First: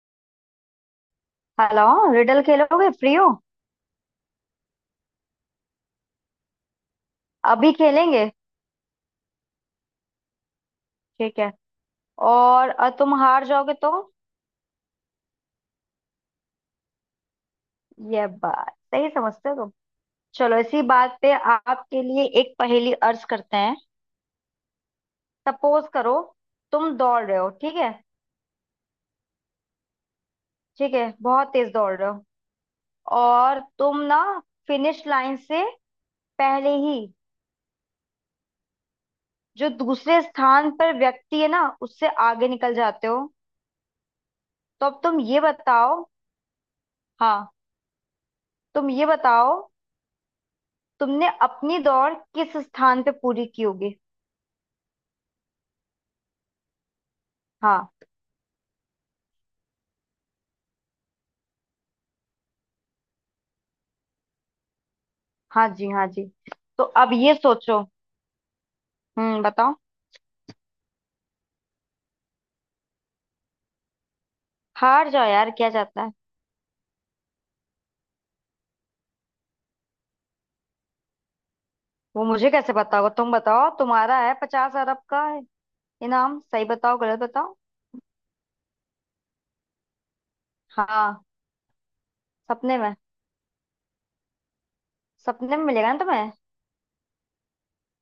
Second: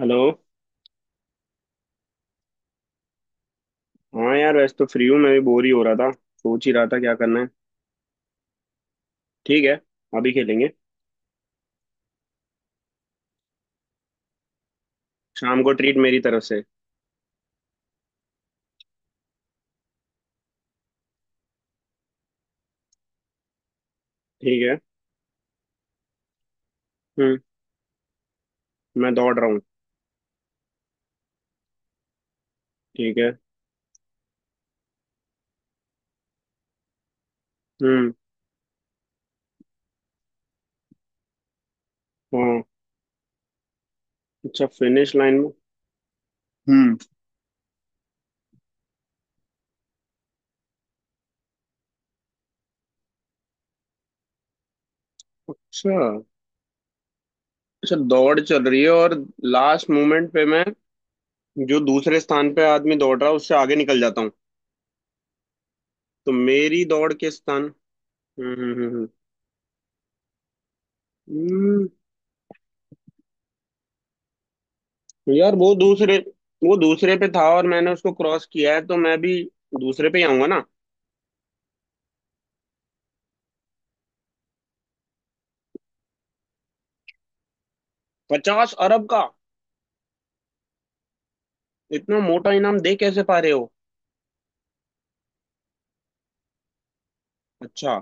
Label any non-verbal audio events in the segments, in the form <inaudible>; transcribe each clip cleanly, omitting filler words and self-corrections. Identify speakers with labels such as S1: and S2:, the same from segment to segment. S1: Hello.
S2: Hello. Riddle खेलोगे? Free हो?
S1: हाँ यार वैसे तो फ्री हूँ, मैं भी बोर ही हो रहा था, सोच ही रहा था क्या करना है।
S2: अभी खेलेंगे।
S1: ठीक है। अभी खेलेंगे।
S2: ठीक है। और तुम हार जाओगे तो?
S1: शाम को ट्रीट मेरी तरफ से।
S2: ये बात सही समझते हो तुम। चलो इसी बात पे आपके लिए एक पहेली अर्ज करते हैं।
S1: ठीक है।
S2: सपोज करो, तुम दौड़ रहे
S1: हम्म।
S2: हो, ठीक है?
S1: मैं दौड़ रहा हूँ।
S2: ठीक है बहुत तेज दौड़ रहे हो।
S1: ठीक है।
S2: और तुम ना फिनिश लाइन से पहले ही
S1: हम्म।
S2: जो दूसरे स्थान पर व्यक्ति है ना उससे आगे
S1: हाँ।
S2: निकल जाते हो।
S1: अच्छा
S2: तो अब
S1: फिनिश
S2: तुम
S1: लाइन
S2: ये
S1: में।
S2: बताओ।
S1: हम्म।
S2: हाँ। तुम ये बताओ, तुमने अपनी दौड़ किस स्थान पे पूरी की होगी?
S1: अच्छा। अच्छा
S2: हाँ।
S1: दौड़ चल रही है और लास्ट मोमेंट पे मैं जो दूसरे स्थान पे आदमी दौड़ रहा है उससे आगे निकल जाता हूँ।
S2: हाँ जी, हाँ जी।
S1: तो
S2: तो
S1: मेरी दौड़
S2: अब
S1: के
S2: ये
S1: स्थान।
S2: सोचो।
S1: हम्म, हम्म, हम्म,
S2: हम्म, बताओ।
S1: हम्म,
S2: हार जाओ यार,
S1: यार
S2: क्या
S1: वो
S2: जाता है।
S1: दूसरे वो दूसरे पे था और मैंने उसको क्रॉस किया है तो मैं भी दूसरे पे ही आऊंगा ना।
S2: वो मुझे कैसे बताओगे? तुम बताओ, तुम्हारा है 50 अरब का है इनाम। सही बताओ गलत बताओ।
S1: 50 अरब का।
S2: हाँ,
S1: इतना मोटा
S2: सपने
S1: इनाम
S2: में।
S1: दे कैसे पा रहे हो?
S2: सपने में मिलेगा ना तुम्हें।
S1: अच्छा।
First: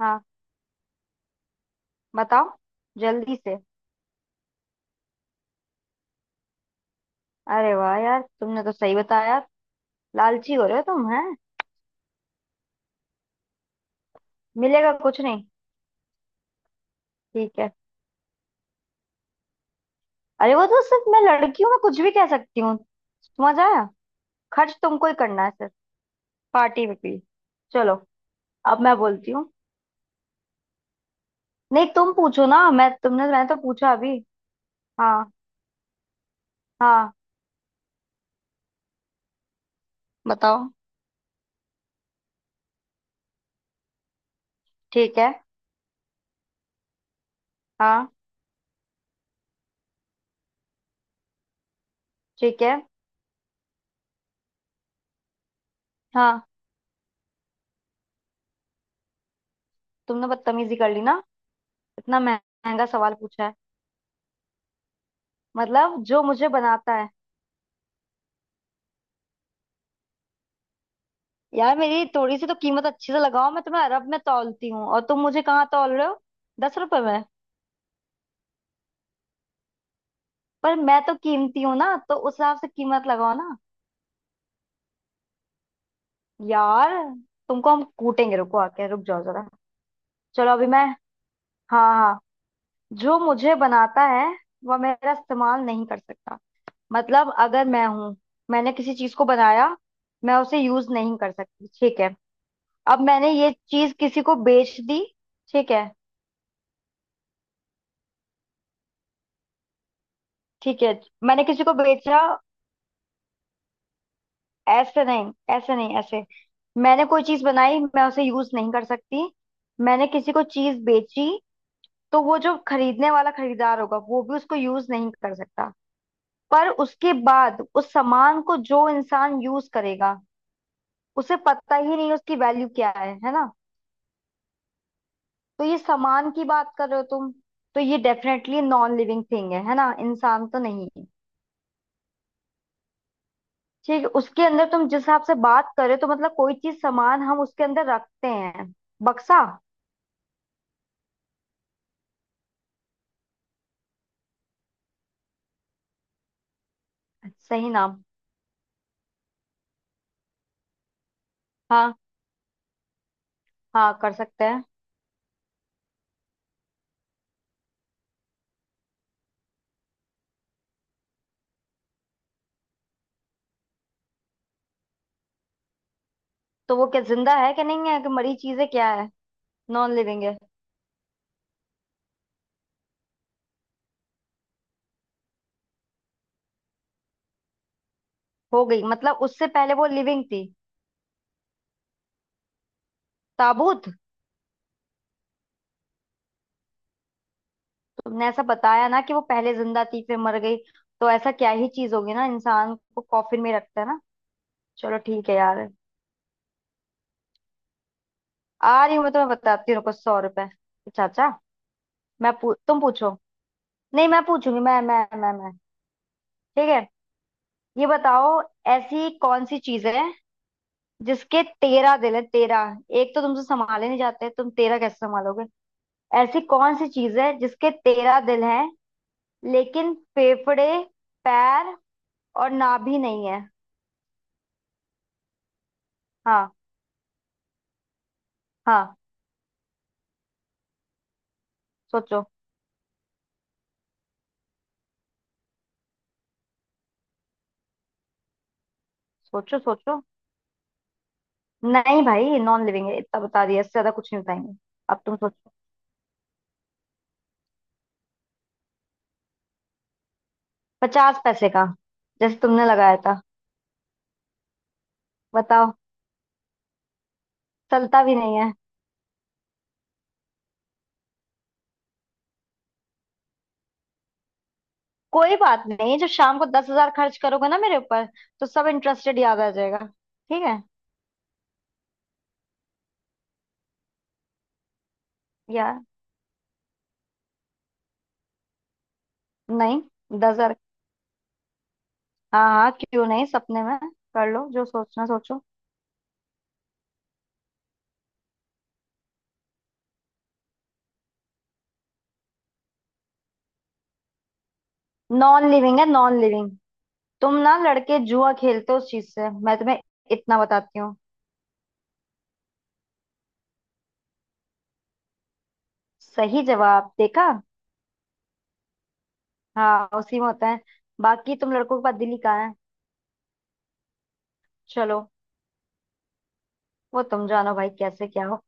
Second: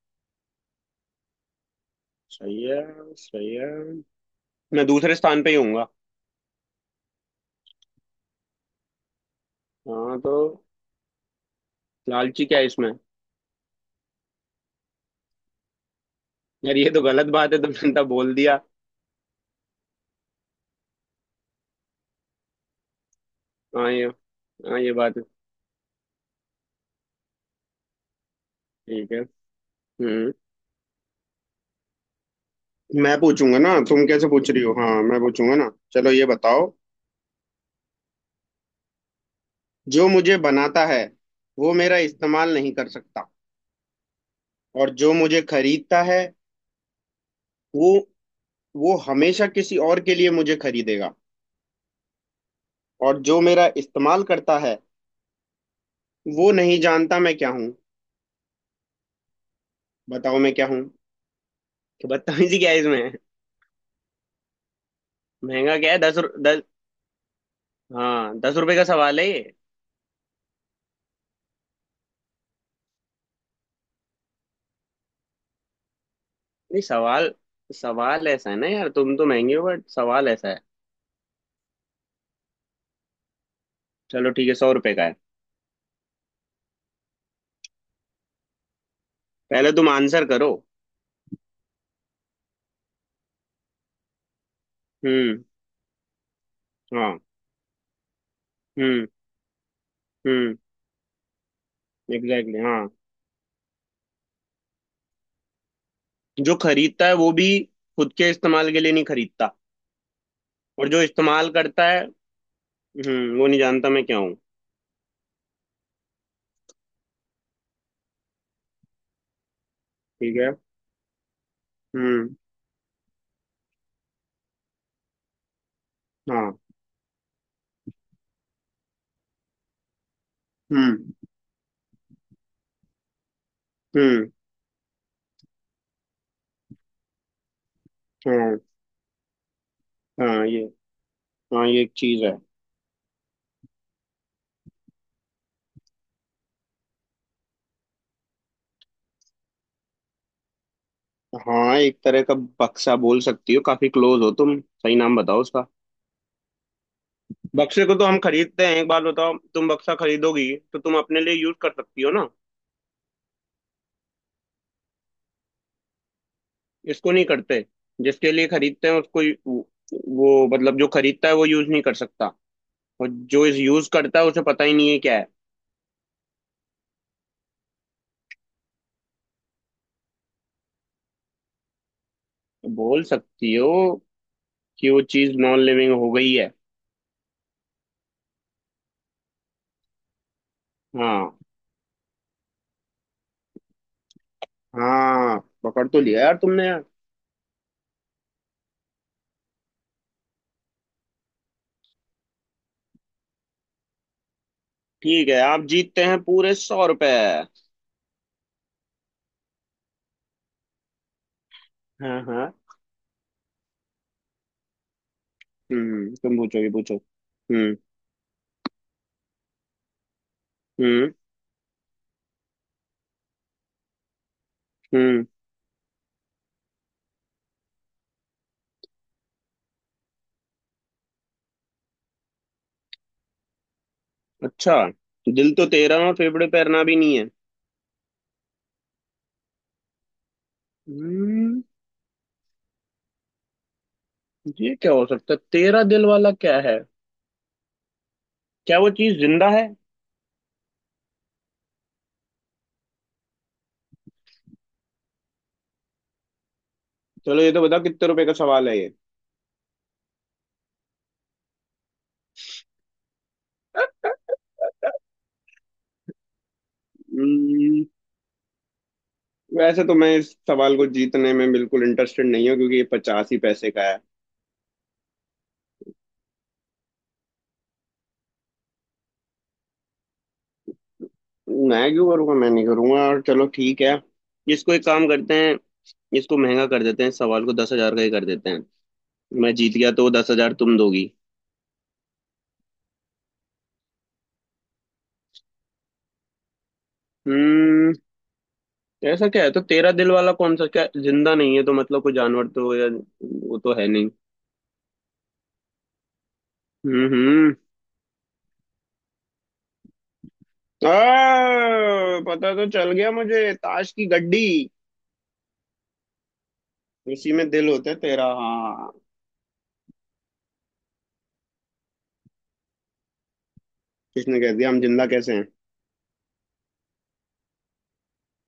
S2: हाँ, बताओ
S1: सही है।
S2: जल्दी
S1: सही
S2: से।
S1: है। मैं दूसरे स्थान पे ही हूँ।
S2: अरे वाह यार, तुमने तो सही बताया।
S1: हाँ तो।
S2: लालची हो रहे हो तुम, हैं?
S1: लालची क्या है इसमें?
S2: मिलेगा कुछ नहीं।
S1: यार ये तो गलत बात
S2: ठीक
S1: है,
S2: है।
S1: तुमने तो बोल दिया।
S2: अरे वो तो सिर्फ मैं लड़की हूँ, मैं कुछ भी कह सकती हूँ। समझ आया?
S1: हाँ ये।
S2: खर्च
S1: हाँ ये
S2: तुमको ही
S1: बात है।
S2: करना है पार्टी में भी। चलो अब मैं
S1: ठीक है।
S2: बोलती हूँ।
S1: हम्म।
S2: नहीं तुम पूछो ना, मैं
S1: मैं
S2: तुमने मैंने तो
S1: पूछूंगा ना,
S2: पूछा
S1: तुम
S2: अभी।
S1: कैसे पूछ रही हो? हाँ मैं
S2: हाँ
S1: पूछूंगा ना। चलो ये बताओ।
S2: हाँ,
S1: जो मुझे
S2: बताओ।
S1: बनाता है वो मेरा इस्तेमाल नहीं कर सकता, और जो
S2: ठीक है।
S1: मुझे खरीदता है वो
S2: हाँ।
S1: वो हमेशा किसी और के लिए मुझे खरीदेगा,
S2: ठीक है।
S1: और जो मेरा इस्तेमाल करता है
S2: हाँ।
S1: वो नहीं जानता मैं क्या हूँ।
S2: तुमने
S1: बताओ मैं क्या
S2: बदतमीजी
S1: हूँ।
S2: कर ली ना।
S1: कि
S2: इतना
S1: बदतमीजी क्या है
S2: महंगा
S1: इसमें?
S2: सवाल पूछा है।
S1: महंगा क्या है?
S2: मतलब जो मुझे
S1: दस।
S2: बनाता है।
S1: हाँ, 10 रुपए का सवाल है ये।
S2: यार मेरी थोड़ी सी तो कीमत अच्छे से लगाओ, मैं तुम्हें अरब में तौलती हूँ और तुम मुझे कहाँ तौल रहे हो, दस
S1: नहीं।
S2: रुपए में।
S1: सवाल सवाल ऐसा है ना यार, तुम तो महंगे हो बट सवाल ऐसा है।
S2: पर मैं तो कीमती हूँ ना, तो उस हिसाब से कीमत लगाओ ना।
S1: चलो ठीक है, 100 रुपए का है।
S2: यार तुमको हम कूटेंगे, रुको आके रुक जाओ जरा।
S1: पहले तुम आंसर करो।
S2: चलो अभी मैं। हाँ हाँ। जो मुझे बनाता है वह मेरा
S1: हम्म।
S2: इस्तेमाल नहीं कर सकता।
S1: हाँ।
S2: मतलब अगर मैं हूं, मैंने किसी
S1: हम्म।
S2: चीज को बनाया, मैं
S1: हम्म।
S2: उसे यूज नहीं कर सकती, ठीक है।
S1: एग्जैक्टली exactly, हाँ।
S2: अब मैंने ये चीज किसी को बेच दी, ठीक है।
S1: जो खरीदता है वो भी खुद के इस्तेमाल के लिए नहीं खरीदता,
S2: ठीक
S1: और
S2: है,
S1: जो
S2: मैंने
S1: इस्तेमाल
S2: किसी को
S1: करता है
S2: बेचा।
S1: वो नहीं जानता मैं क्या हूँ।
S2: ऐसे नहीं, ऐसे नहीं, ऐसे। मैंने कोई चीज बनाई, मैं उसे यूज नहीं कर सकती। मैंने किसी
S1: ठीक
S2: को
S1: है।
S2: चीज बेची, तो
S1: हम्म।
S2: वो जो खरीदने वाला खरीदार होगा वो भी उसको यूज नहीं कर सकता।
S1: हाँ।
S2: पर उसके बाद उस सामान को जो इंसान यूज करेगा
S1: हम्म।
S2: उसे पता ही नहीं उसकी वैल्यू क्या है ना?
S1: हम्म।
S2: तो ये सामान की बात कर रहे हो तुम? तो ये
S1: हाँ।
S2: डेफिनेटली नॉन लिविंग थिंग है ना,
S1: हाँ
S2: इंसान तो
S1: ये।
S2: नहीं है।
S1: हाँ ये एक चीज है।
S2: ठीक है, उसके अंदर तुम जिस हिसाब से बात कर रहे हो तो मतलब कोई चीज सामान हम उसके अंदर रखते हैं। बक्सा?
S1: हाँ एक तरह का। बक्सा बोल सकती हो, काफी क्लोज हो तुम। सही नाम बताओ उसका।
S2: सही
S1: बक्से को
S2: नाम।
S1: तो हम खरीदते हैं। एक बात बताओ, तुम बक्सा खरीदोगी तो तुम अपने लिए यूज कर
S2: हाँ,
S1: सकती हो ना?
S2: हाँ कर सकते हैं।
S1: इसको नहीं करते, जिसके लिए खरीदते हैं उसको। वो वो मतलब, जो खरीदता है वो यूज नहीं कर सकता, और जो इस यूज करता है उसे पता ही नहीं है क्या है।
S2: तो वो क्या जिंदा है कि नहीं है कि मरी चीज है, क्या है? नॉन लिविंग है?
S1: बोल सकती हो कि वो चीज नॉन लिविंग हो गई है।
S2: हो गई मतलब उससे पहले वो लिविंग थी।
S1: हाँ।
S2: ताबूत।
S1: हाँ, पकड़ तो लिया यार तुमने, यार।
S2: तुमने ऐसा बताया ना कि वो पहले जिंदा थी फिर मर गई, तो ऐसा क्या ही चीज होगी ना, इंसान को कॉफिन में रखता है ना। चलो ठीक
S1: ठीक
S2: है
S1: है, आप
S2: यार।
S1: जीतते हैं पूरे 100 रुपए।
S2: आ रही हूँ मैं, तुम्हें बताती हूँ रुको, 100 रुपए। अच्छा अच्छा।
S1: हाँ हाँ।
S2: तुम पूछो। नहीं मैं पूछूंगी। मैं।
S1: हम्म। तुम पूछो,
S2: ठीक
S1: ये
S2: है।
S1: पूछो। हम्म।
S2: ये बताओ, ऐसी कौन सी चीज है
S1: हम्म।
S2: जिसके 13 दिल है? 13, एक तो तुमसे संभाले नहीं जाते, तुम 13 कैसे
S1: हम्म।
S2: संभालोगे? ऐसी कौन सी चीज है जिसके तेरह दिल है लेकिन फेफड़े, पैर और नाभि नहीं है?
S1: अच्छा। दिल तो तेरा, और फेफड़े
S2: हाँ।
S1: पैरना भी नहीं है।
S2: हाँ,
S1: हम्म।
S2: सोचो
S1: ये क्या हो सकता है? तेरा दिल वाला क्या है? क्या वो चीज जिंदा
S2: सोचो।
S1: है?
S2: सोचो, नहीं भाई नॉन लिविंग है, इतना बता दिया, इससे ज्यादा कुछ नहीं बताएंगे। अब तुम सोचो।
S1: चलो ये तो बताओ, कितने रुपए का सवाल है ये?
S2: 50 पैसे का। जैसे तुमने लगाया था। बताओ।
S1: हम्म,
S2: चलता भी नहीं है।
S1: वैसे तो मैं इस सवाल को जीतने में बिल्कुल इंटरेस्टेड नहीं हूँ क्योंकि ये 50 ही पैसे का है।
S2: कोई बात नहीं, जब शाम को 10 हज़ार खर्च करोगे ना मेरे ऊपर तो सब इंटरेस्टेड याद आ जाएगा। ठीक है।
S1: मैं क्यों करूँगा? मैं नहीं करूँगा। और चलो ठीक है। इसको एक काम करते हैं,
S2: यार
S1: इसको महंगा कर देते हैं, इस सवाल को 10 हजार का ही कर देते हैं। मैं जीत
S2: नहीं।
S1: गया तो
S2: दस
S1: 10 हजार
S2: हजार
S1: तुम दोगी।
S2: हाँ हाँ, क्यों नहीं, सपने में। कर लो, जो सोचना सोचो।
S1: हम्म। ऐसा क्या है तो तेरा दिल वाला कौन सा? क्या जिंदा नहीं है तो मतलब कोई जानवर तो, या वो तो है नहीं।
S2: नॉन लिविंग है, नॉन लिविंग।
S1: हम्म।
S2: तुम
S1: हम्म।
S2: ना लड़के जुआ खेलते हो उस चीज से, मैं तुम्हें इतना बताती हूँ।
S1: पता तो चल गया मुझे, ताश की गड्डी।
S2: सही जवाब, देखा।
S1: उसी में दिल होता है तेरा, हाँ।
S2: हाँ, उसी में होता है, बाकी तुम लड़कों के पास दिल ही कहाँ है।
S1: किसने कह दिया? हम
S2: चलो,
S1: जिंदा कैसे हैं?
S2: वो तुम जानो भाई कैसे क्या हो।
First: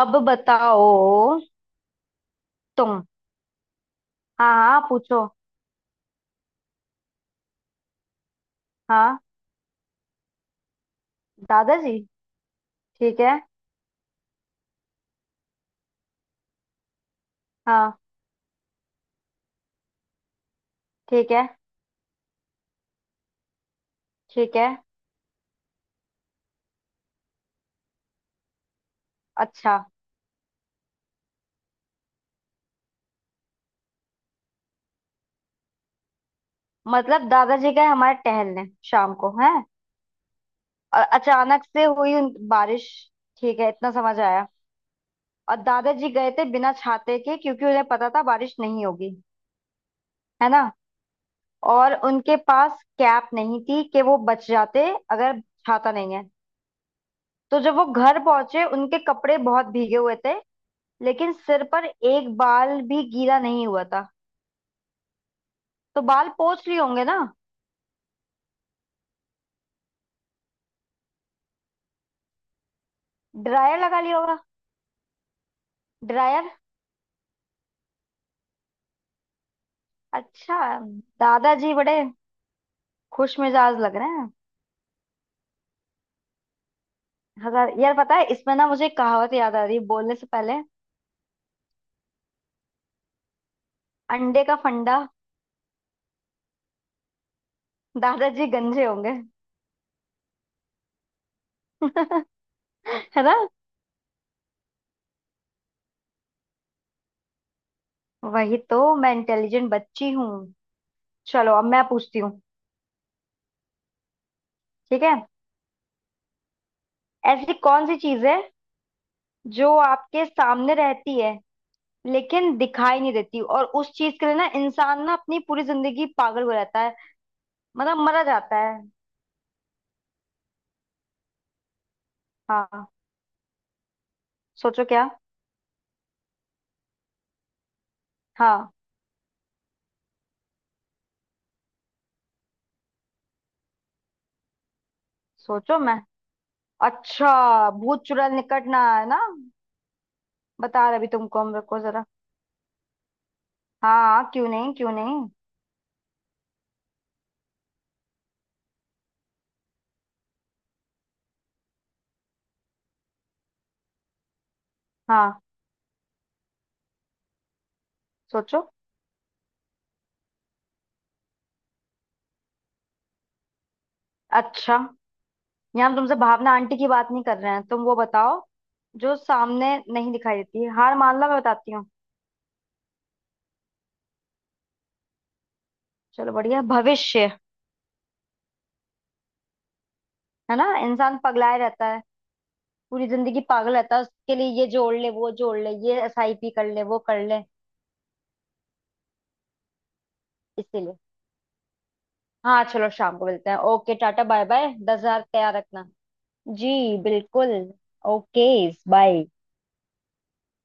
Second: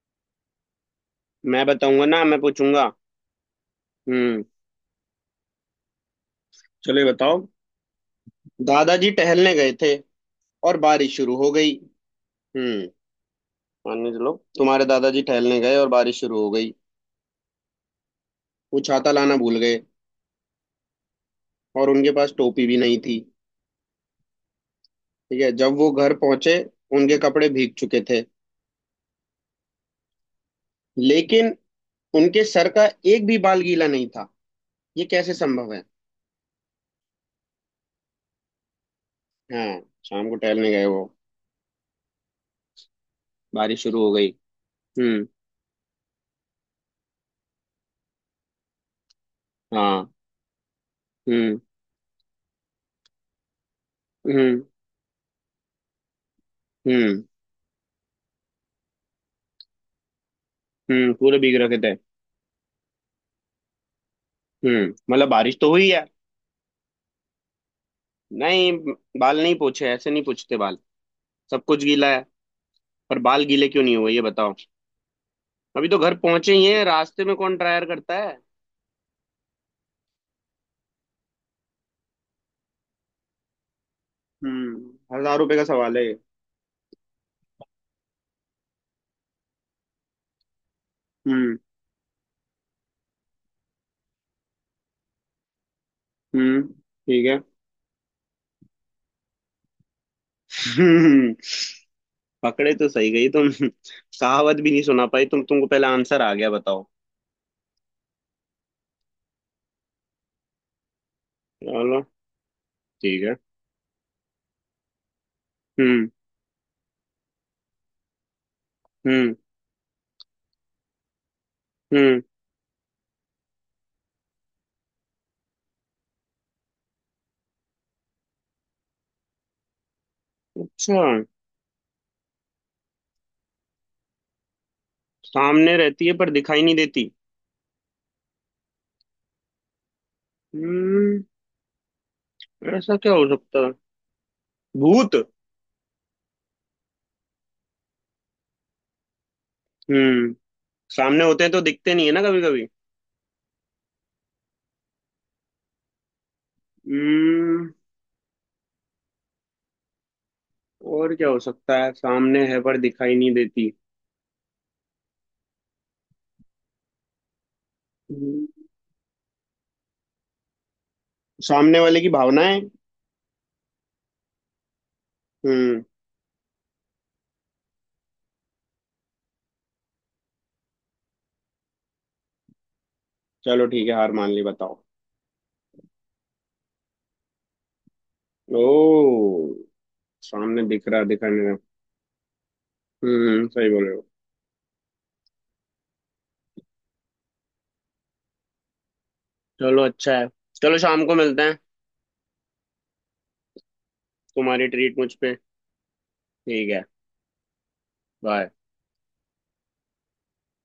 S2: अब बताओ।
S1: मैं बताऊंगा ना, मैं पूछूंगा।
S2: तुम।
S1: हम्म।
S2: हाँ हाँ, पूछो।
S1: चलो ये बताओ। दादाजी
S2: हाँ।
S1: टहलने गए थे और बारिश शुरू हो गई।
S2: दादाजी।
S1: हम्म।
S2: ठीक है।
S1: मान के चलो, तुम्हारे दादाजी टहलने गए और बारिश शुरू हो गई।
S2: हाँ।
S1: वो छाता लाना भूल गए
S2: ठीक है।
S1: और उनके पास टोपी भी नहीं थी।
S2: ठीक है।
S1: ठीक है, जब वो घर पहुंचे उनके कपड़े भीग चुके थे,
S2: अच्छा।
S1: लेकिन उनके सर का एक भी बाल गीला नहीं था। ये कैसे संभव है?
S2: मतलब दादाजी गए हमारे टहलने शाम को है,
S1: हाँ, शाम को टहलने गए
S2: और
S1: वो।
S2: अचानक से हुई बारिश, ठीक है,
S1: बारिश
S2: इतना
S1: शुरू हो
S2: समझ
S1: गई।
S2: आया।
S1: हम्म।
S2: और दादाजी गए थे बिना छाते के क्योंकि उन्हें पता था बारिश नहीं होगी,
S1: हाँ।
S2: है ना।
S1: हम्म।
S2: और उनके पास कैप नहीं थी कि वो बच
S1: हम्म।
S2: जाते। अगर छाता नहीं है,
S1: हम्म।
S2: तो जब वो घर पहुंचे उनके कपड़े बहुत भीगे हुए थे, लेकिन
S1: पूरे भीग
S2: सिर
S1: रखे
S2: पर
S1: थे।
S2: एक बाल भी गीला नहीं हुआ था।
S1: हम्म। मतलब बारिश तो हुई
S2: तो
S1: है।
S2: बाल पोंछ लिए होंगे ना।
S1: नहीं, बाल नहीं पूछे, ऐसे नहीं पूछते बाल। सब कुछ गीला है, पर बाल गीले
S2: ड्रायर
S1: क्यों नहीं
S2: लगा
S1: हुए
S2: लिया
S1: ये
S2: होगा।
S1: बताओ। अभी तो घर
S2: ड्रायर।
S1: पहुंचे ही हैं, रास्ते में कौन ड्रायर करता है?
S2: अच्छा, दादाजी बड़े खुश मिजाज लग रहे हैं।
S1: 1,000 रुपए का सवाल है ये।
S2: हजार? यार पता है, इसमें ना मुझे एक कहावत याद आ रही है बोलने से पहले।
S1: हम्म।
S2: अंडे का फंडा।
S1: हम्म। ठीक है।
S2: दादाजी गंजे होंगे <laughs>
S1: हम्म, पकड़े तो सही
S2: है
S1: गई
S2: ना?
S1: तुम। कहावत भी नहीं सुना पाई तुम, तुमको पहले आंसर आ गया। बताओ।
S2: वही तो, मैं इंटेलिजेंट बच्ची हूँ। चलो अब मैं
S1: चलो
S2: पूछती हूँ।
S1: ठीक है।
S2: ठीक है।
S1: हम्म।
S2: ऐसी कौन सी चीज है
S1: हम्म।
S2: जो आपके सामने रहती है
S1: हम्म।
S2: लेकिन दिखाई नहीं देती, और उस चीज के लिए ना इंसान ना अपनी पूरी जिंदगी पागल हो जाता है, मतलब मरा जाता है।
S1: अच्छा।
S2: हाँ। सोचो क्या।
S1: सामने रहती है पर दिखाई नहीं देती।
S2: हाँ।
S1: हम्म। ऐसा क्या हो सकता है? भूत।
S2: सोचो मैं, अच्छा भूत चुड़ैल निकट ना आए ना,
S1: हम्म।
S2: बता रहे अभी
S1: सामने
S2: तुमको
S1: होते हैं
S2: हम,
S1: तो
S2: रुको
S1: दिखते नहीं
S2: जरा।
S1: है ना कभी कभी?
S2: हाँ हाँ, क्यों नहीं, क्यों नहीं।
S1: हम्म। और क्या हो सकता है, सामने है पर दिखाई नहीं देती?
S2: हाँ,
S1: हम्म,
S2: सोचो।
S1: सामने वाले की भावनाएं।
S2: अच्छा,
S1: हम्म।
S2: यहाँ हम तुमसे भावना आंटी की बात नहीं कर रहे हैं, तुम वो बताओ जो सामने नहीं दिखाई देती। हार मान लो, मैं बताती हूँ।
S1: चलो ठीक है, हार मान ली, बताओ।
S2: चलो, बढ़िया, भविष्य।
S1: ओ।
S2: है
S1: सामने
S2: ना,
S1: दिख रहा,
S2: इंसान
S1: दिखाई नहीं रहा।
S2: पगलाए रहता है, पूरी जिंदगी
S1: सही
S2: पागल
S1: बोल रहे
S2: रहता है
S1: हो।
S2: उसके लिए, ये जोड़ ले, वो जोड़ ले, ये SIP कर ले, वो कर ले।
S1: चलो अच्छा है। चलो
S2: इसीलिए।
S1: शाम को मिलते हैं।
S2: हाँ चलो शाम को मिलते हैं, ओके टाटा बाय
S1: तुम्हारी
S2: बाय,
S1: ट्रीट
S2: दस
S1: मुझ
S2: हजार
S1: पे।
S2: तैयार रखना।
S1: ठीक है।
S2: जी, बिल्कुल। ओके।
S1: बाय।
S2: बाय।